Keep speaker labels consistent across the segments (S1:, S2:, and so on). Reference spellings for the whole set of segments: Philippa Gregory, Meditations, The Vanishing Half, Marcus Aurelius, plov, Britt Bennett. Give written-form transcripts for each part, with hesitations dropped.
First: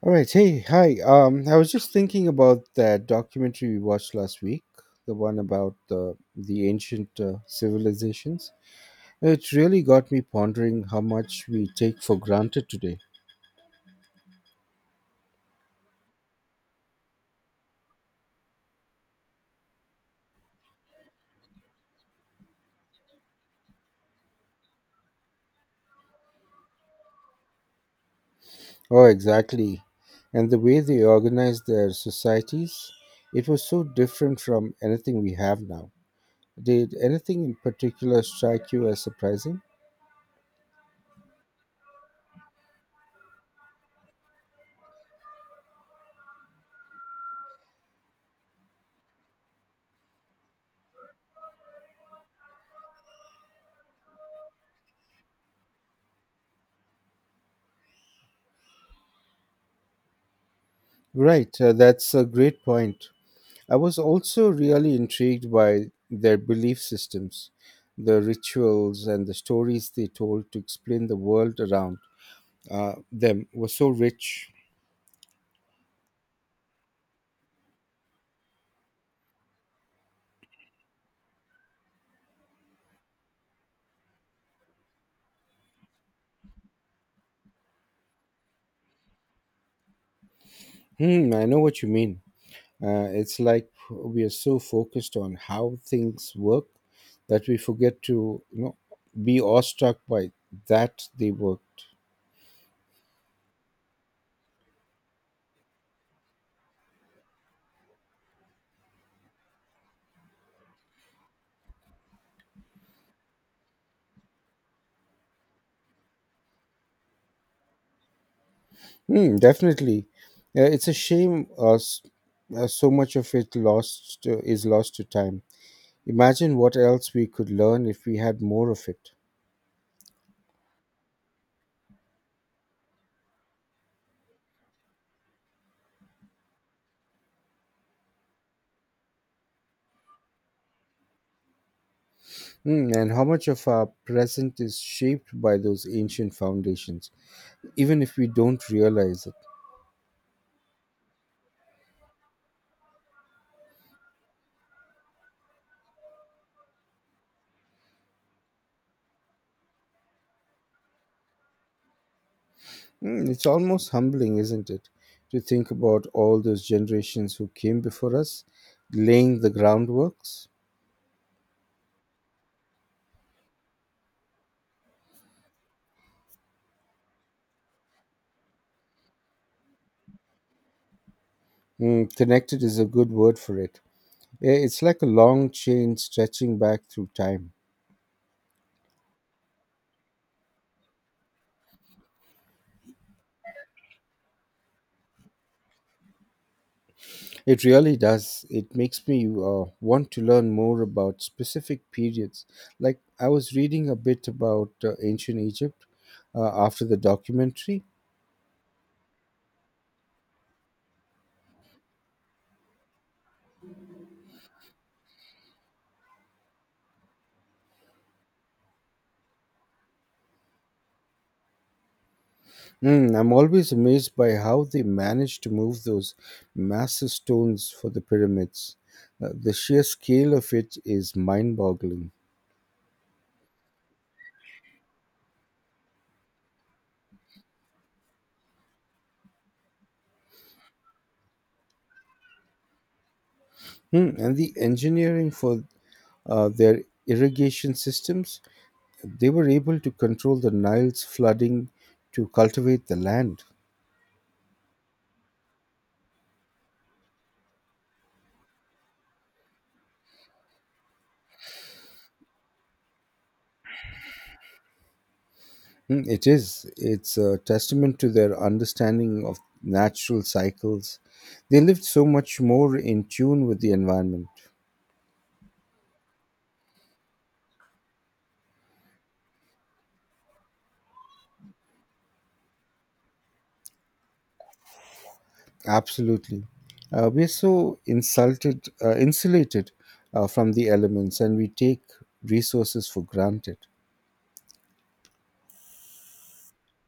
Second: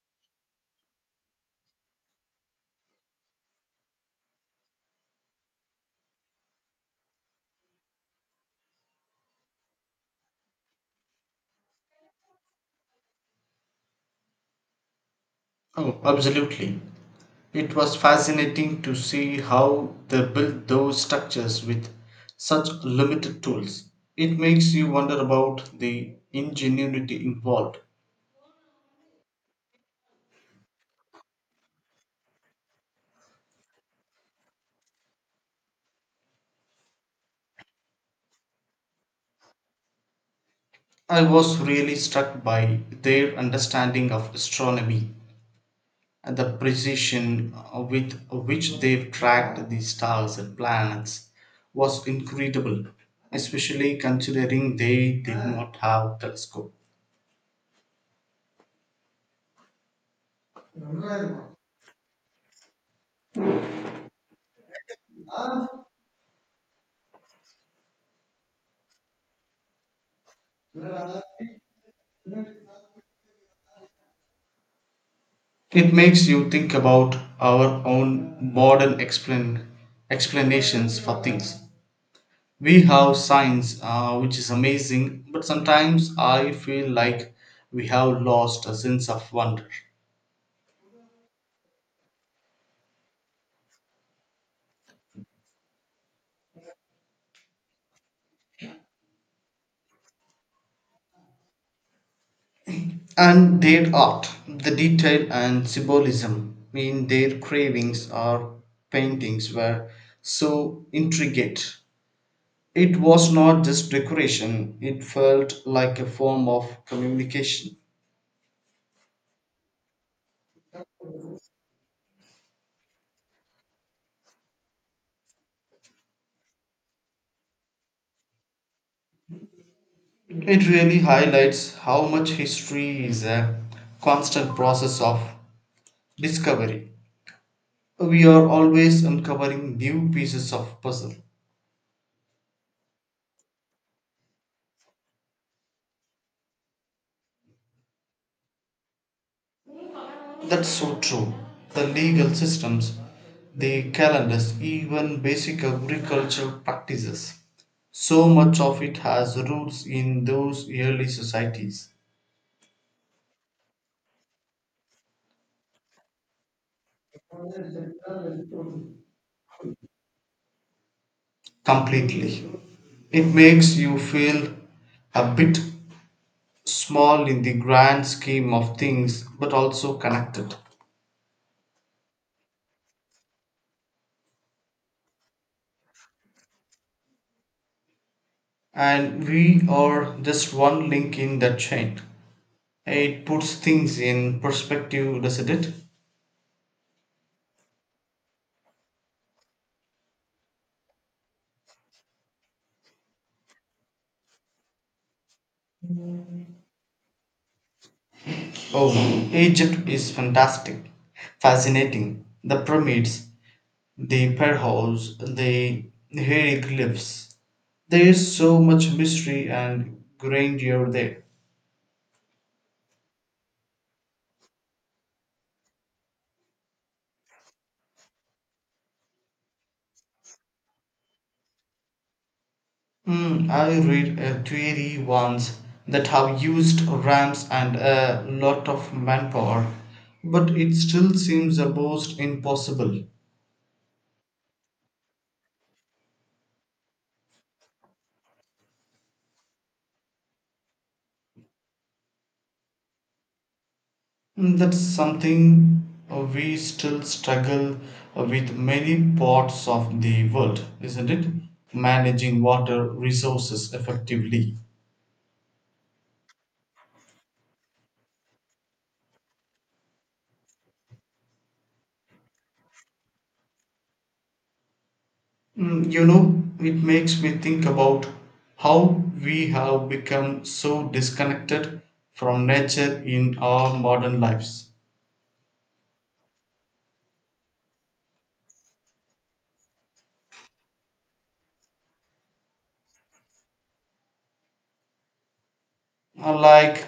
S1: All right. Hey, hi. I was just thinking about that documentary we watched last week, the one about the ancient civilizations. It really got me pondering how much we take for granted today.
S2: Oh, absolutely. It was fascinating to see how they built those structures with such limited tools. It makes you wonder about the ingenuity involved.
S1: Oh, exactly. And the way they organized their societies, it was so different from anything we have now. Did anything in particular strike you as surprising?
S2: I was really struck by their understanding of astronomy and the precision with which they've tracked the stars and planets was incredible, especially considering they did not have telescopes.
S1: Right. That's a great point. I was also really intrigued by their belief systems, the rituals, and the stories they told to explain the world around them were so rich.
S2: It makes you think about our own modern explanations for things. We have science, which is amazing, but sometimes I feel like we have lost a sense of wonder.
S1: Hmm, I know what you mean. It's like we are so focused on how things work that we forget to be awestruck by that they worked.
S2: And their art, the detail and symbolism in their cravings or paintings were so intricate. It was not just decoration, it felt like a form of communication.
S1: Hmm, definitely. It's a shame so much of it lost is lost to time. Imagine what else we could learn if we had more of it.
S2: It really highlights how much history is a constant process of discovery. We are always uncovering new pieces of puzzle.
S1: Mm, and how much of our present is shaped by those ancient foundations, even if we don't realize it.
S2: That's so true. The legal systems, the calendars, even basic agricultural practices. So much of it has roots in those early societies.
S1: Mm, it's almost humbling, isn't it, to think about all those generations who came before us laying the groundworks?
S2: Completely. It makes you feel a bit small in the grand scheme of things but also connected,
S1: Mm, connected is a good word for it. It's like a long chain stretching back through time.
S2: and we are just one link in that chain. It puts things in perspective, doesn't it?
S1: It really does. It makes me want to learn more about specific periods. Like I was reading a bit about ancient Egypt after the documentary.
S2: Oh, Egypt is fantastic, fascinating. The pyramids, the pharaohs, the hieroglyphs. There is so much mystery and grandeur there.
S1: Mm, I'm always amazed by how they managed to move those massive stones for the pyramids. The sheer scale of it is mind boggling.
S2: Hmm, I read a theory once that have used ramps and a lot of manpower, but it still seems almost impossible.
S1: Hmm, and the engineering for their irrigation systems, they were able to control the Nile's flooding to cultivate the land.
S2: Hmm. That's something we still struggle with many parts of the world, isn't it? Managing water resources effectively.
S1: Mm, it is. It's a testament to their understanding of natural cycles. They lived so much more in tune with the environment.
S2: Mm, you know, it makes me think about how we have become so disconnected from nature in our modern lives.
S1: Absolutely. We're so insulated from the elements, and we take resources for granted.
S2: Like,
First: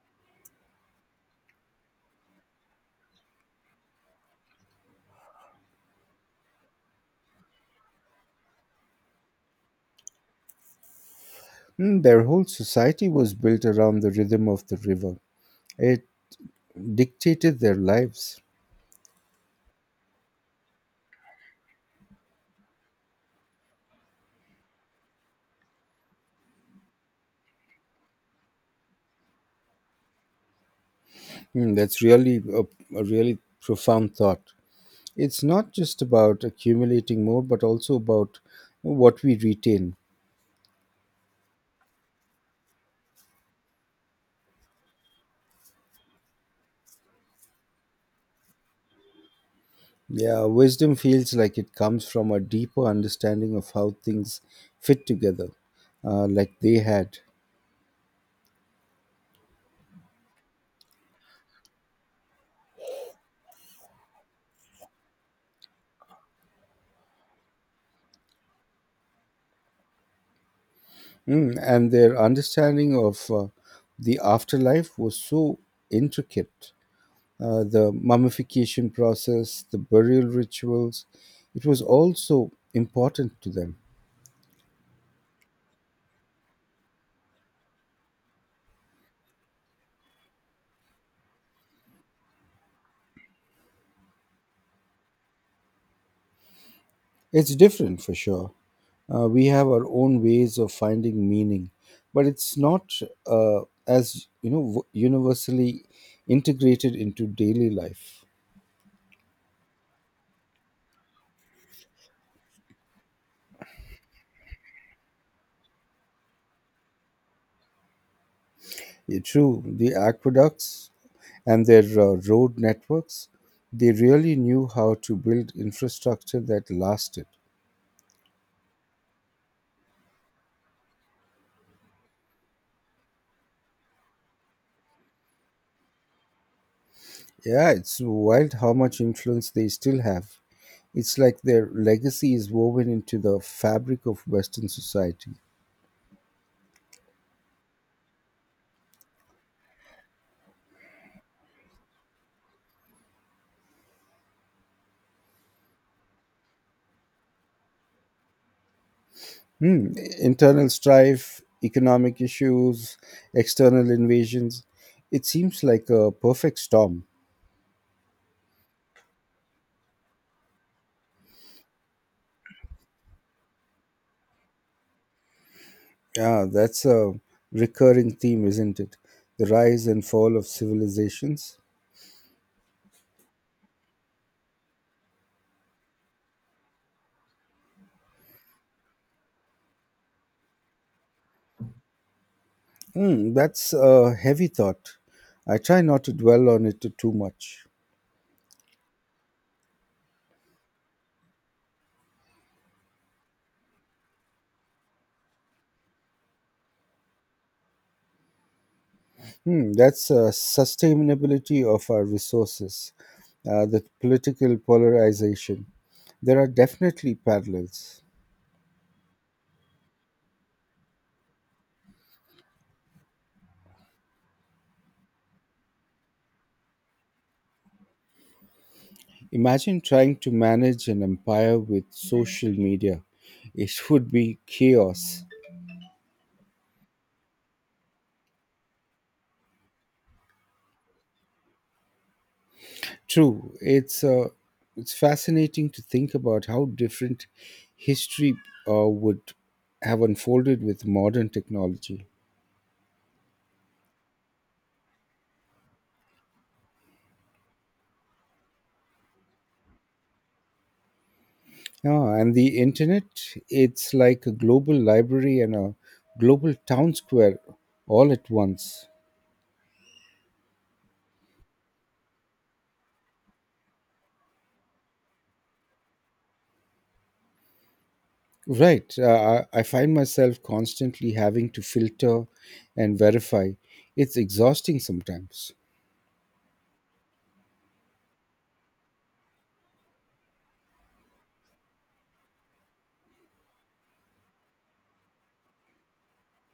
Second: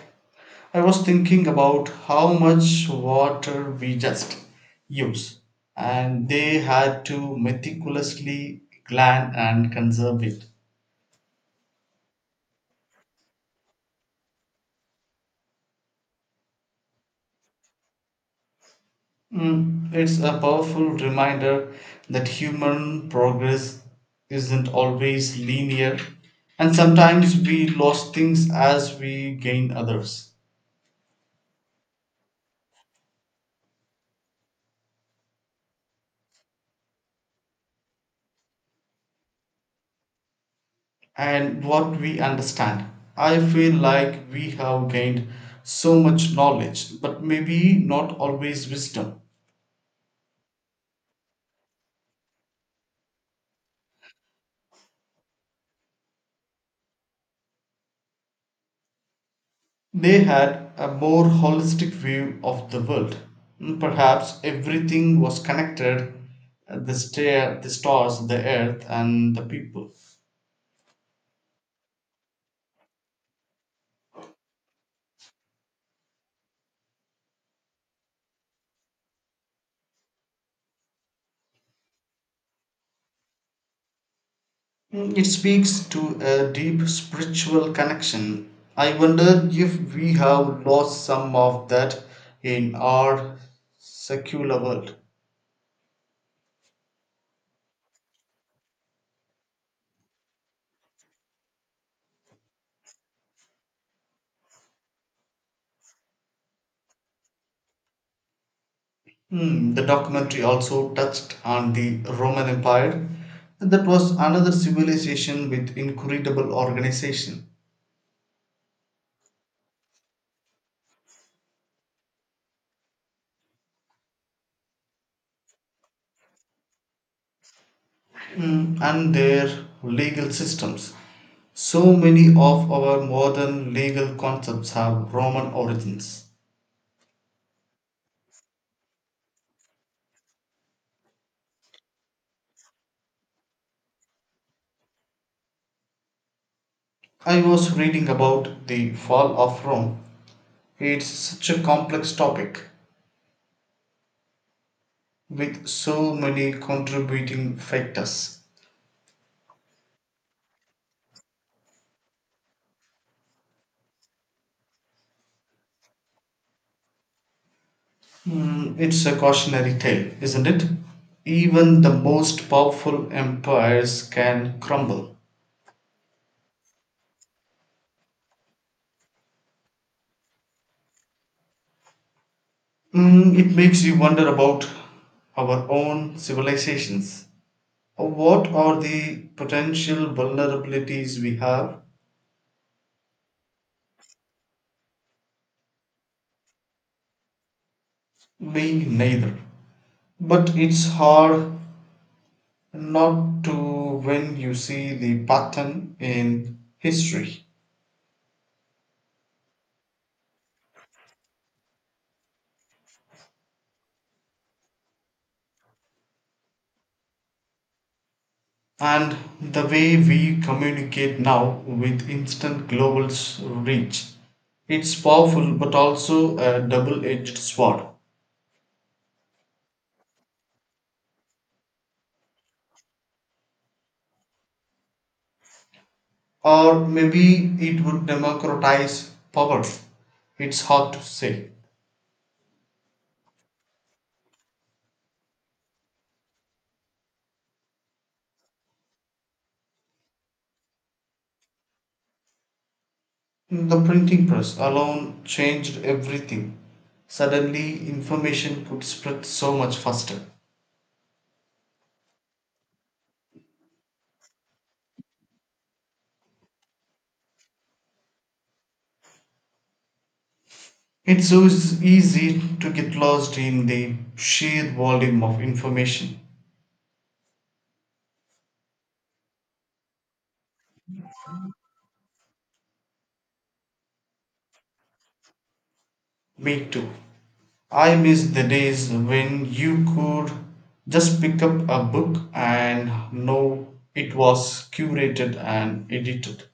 S2: I was thinking about how much water we just use, and they had to meticulously plan and conserve it.
S1: Mm, their whole society was built around the rhythm of the river. It dictated their lives.
S2: Mm, it's a powerful reminder that human progress isn't always linear, and sometimes we lose things as we gain others.
S1: Mm, that's really a really profound thought. It's not just about accumulating more but also about what we retain.
S2: And what we understand, I feel like we have gained so much knowledge, but maybe not always wisdom.
S1: Yeah, wisdom feels like it comes from a deeper understanding of how things fit together, like they had.
S2: They had a more holistic view of the world. Mm, perhaps everything was connected, the stars, the earth, and the people.
S1: Mm, and their understanding of the afterlife was so intricate. The mummification process, the burial rituals, it was all so important to them.
S2: Mm, it speaks to a deep spiritual connection. I wonder if we have lost some of that in our secular world.
S1: It's different for sure. We have our own ways of finding meaning, but it's not uh, as you know w- universally integrated into daily life.
S2: Hmm, the documentary also touched on the Roman Empire. That was another civilization with incredible organization.
S1: Yeah, true, the aqueducts and their road networks, they really knew how to build infrastructure that lasted.
S2: Hmm, and their legal systems. So many of our modern legal concepts have Roman origins.
S1: Yeah, it's wild how much influence they still have. It's like their legacy is woven into the fabric of Western society.
S2: I was reading about the fall of Rome. It's such a complex topic with so many contributing factors.
S1: Hmm. Internal strife, economic issues, external invasions. It seems like a perfect storm.
S2: Mm, it's a cautionary tale, isn't it? Even the most powerful empires can crumble.
S1: Yeah, that's a recurring theme, isn't it? The rise and fall of civilizations.
S2: Mm, it makes you wonder about our own civilizations. What are the potential vulnerabilities we have?
S1: Hmm. That's a heavy thought. I try not to dwell on it too much.
S2: We neither. But it's hard not to when you see the pattern in history.
S1: Hmm. That's sustainability of our resources, the political polarization. There are definitely parallels.
S2: And the way we communicate now with instant global reach, it's powerful but also a double edged sword.
S1: Imagine trying to manage an empire with social media. It would be chaos.
S2: Or maybe it would democratize power. It's hard to say.
S1: True, it's fascinating to think about how different history would have unfolded with modern technology.
S2: The printing press alone changed everything. Suddenly, information could spread so much faster.
S1: Yeah, and the internet, it's like a global library and a global town square all at once.
S2: It's so easy to get lost in the sheer volume of information.
S1: Right. I find myself constantly having to filter and verify. It's exhausting sometimes.
S2: Me too. I miss the days when you could just pick up a book and know it was curated and edited.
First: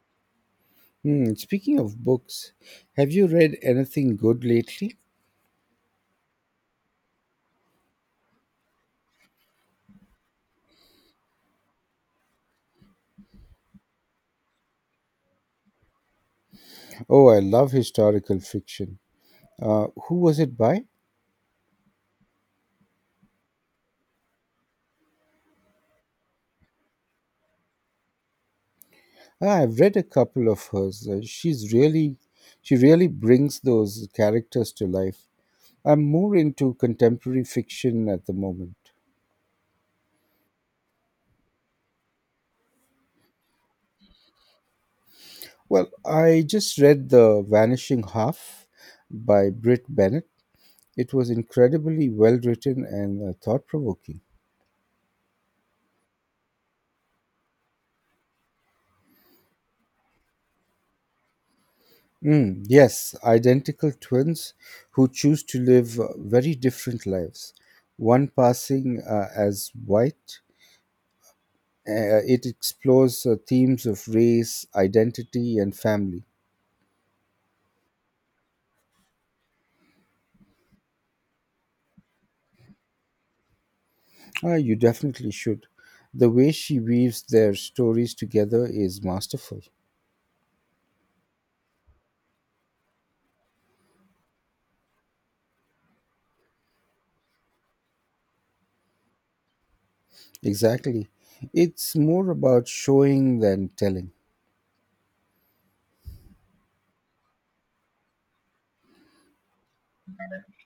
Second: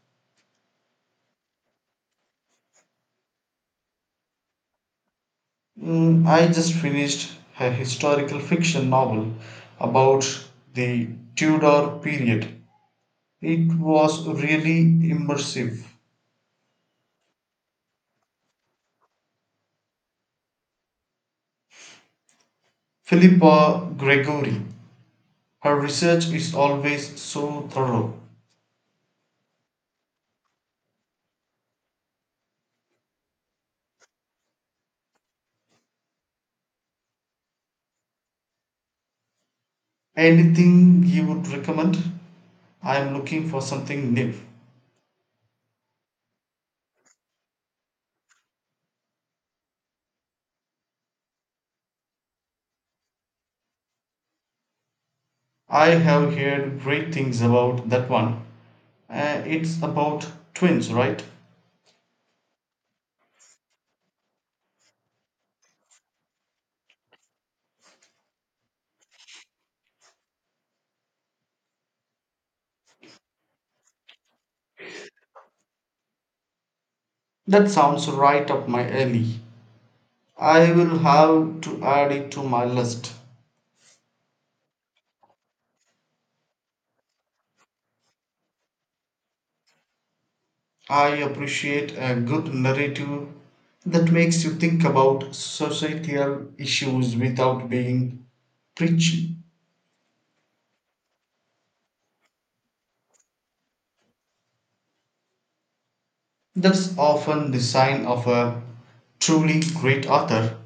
S1: Hmm, speaking of books, have you read anything good lately?
S2: Mm, I just finished a historical fiction novel about the Tudor period. It was really immersive.
S1: Oh, I love historical fiction. Who was it by?
S2: Philippa Gregory, her research is always so thorough.
S1: Ah, I've read a couple of hers. She really brings those characters to life. I'm more into contemporary fiction at the moment.
S2: Anything you would recommend? I am looking for something new.
S1: Well, I just read The Vanishing Half by Britt Bennett. It was incredibly well written and thought provoking.
S2: I have heard great things about that one. It's about twins, right?
S1: Mm, yes, identical twins who choose to live very different lives, one passing as white. It explores themes of race, identity, and family.
S2: That sounds right up my alley. I will have to add it to my list.
S1: Ah, you definitely should. The way she weaves their stories together is masterful.
S2: I appreciate a good narrative that makes you think about societal issues without being preachy.
S1: Exactly. It's more about showing than telling.
S2: That's often the sign of a truly great author.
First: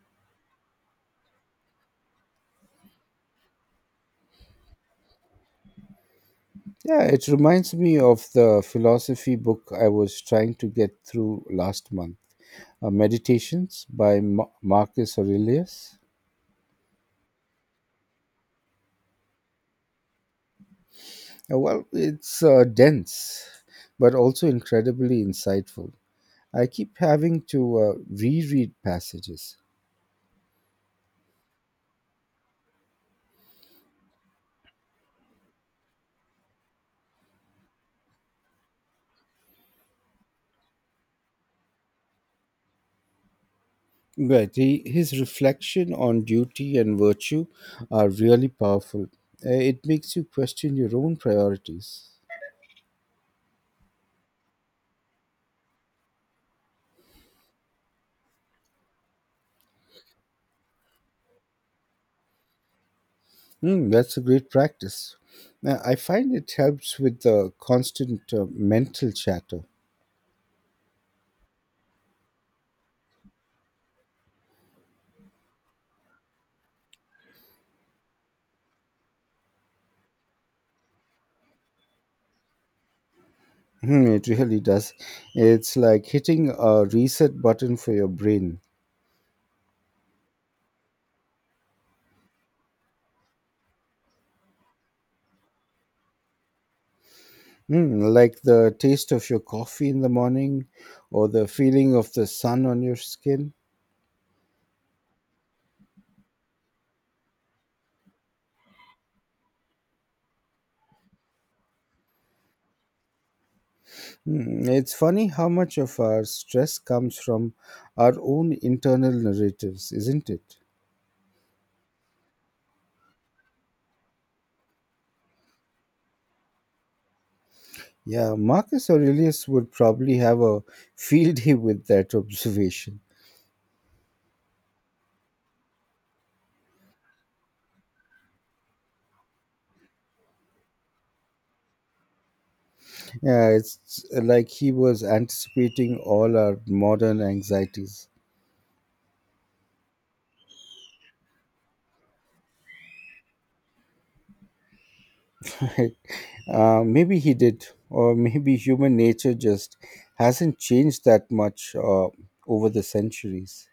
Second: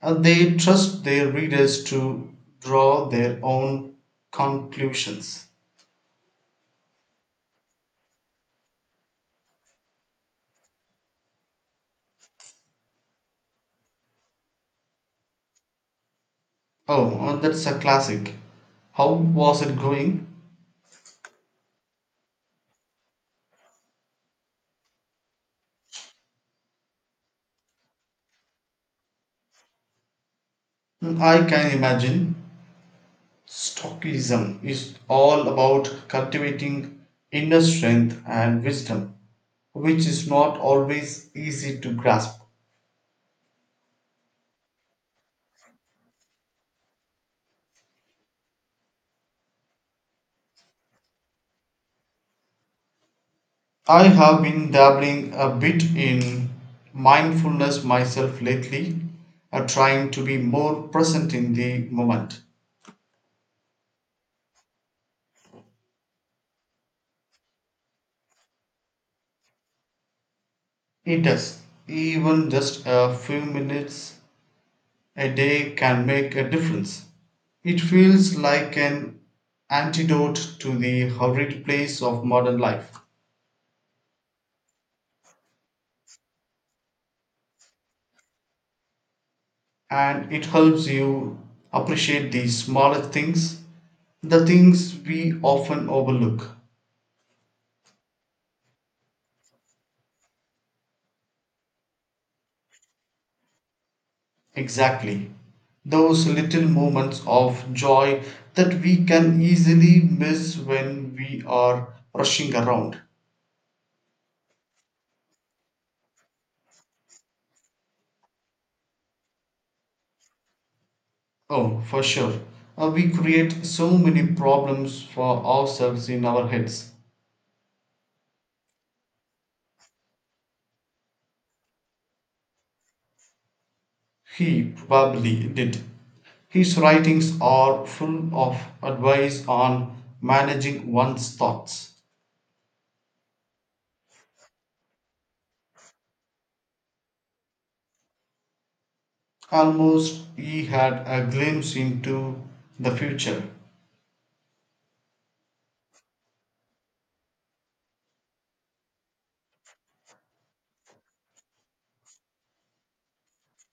S2: They trust their readers to draw their own conclusions.
S1: Yeah, it reminds me of the philosophy book I was trying to get through last month, Meditations by Marcus Aurelius.
S2: Oh, that's a classic. How was it going?
S1: Well, it's dense, but also incredibly insightful. I keep having to reread passages.
S2: Mm, I can imagine. Stoicism is all about cultivating inner strength and wisdom, which is not always easy to grasp.
S1: Right, his reflection on duty and virtue are really powerful. It makes you question your own priorities.
S2: I have been dabbling a bit in mindfulness myself lately, trying to be more present in the moment.
S1: Mm, that's a great practice. I find it helps with the constant mental chatter.
S2: It does, even just a few minutes a day can make a difference. It feels like an antidote to the hurried pace of modern life,
S1: Mm, it really does. It's like hitting a reset button for your brain.
S2: and it helps you appreciate the smaller things, the things we often overlook.
S1: Mm, like the taste of your coffee in the morning or the feeling of the sun on your skin.
S2: Exactly. Those little moments of joy that we can easily miss when we are rushing around.
S1: Mm, it's funny how much of our stress comes from our own internal narratives, isn't it?
S2: Oh, for sure. We create so many problems for ourselves in our heads.
S1: Yeah, Marcus Aurelius would probably have a field day with that observation.
S2: He probably did. His writings are full of advice on managing one's thoughts.
S1: Yeah, it's like he was anticipating all our modern anxieties.
S2: Almost he had a glimpse into the future.
S1: Maybe he did, or maybe human nature just hasn't changed that much over the centuries.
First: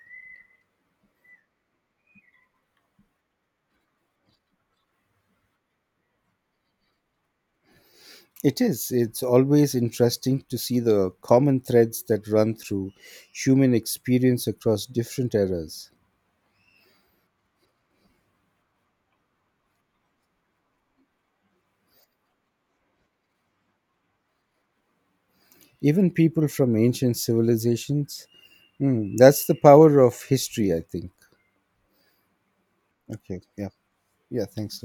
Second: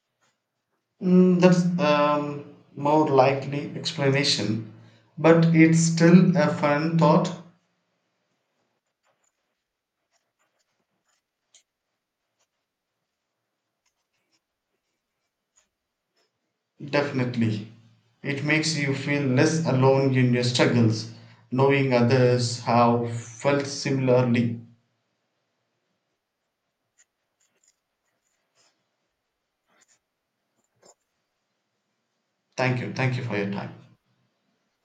S2: Mm, that's a more likely explanation, but it's still a fun thought,
S1: It is. It's always interesting to see the common threads that run through human experience across different eras.
S2: definitely. It makes you feel less alone in your struggles, knowing others have felt similarly.
S1: Even people from ancient civilizations. Hmm, that's the power of history, I think.
S2: Thank you. Thank you for
S1: Okay.
S2: your
S1: Yeah.
S2: time.
S1: Yeah. Thanks.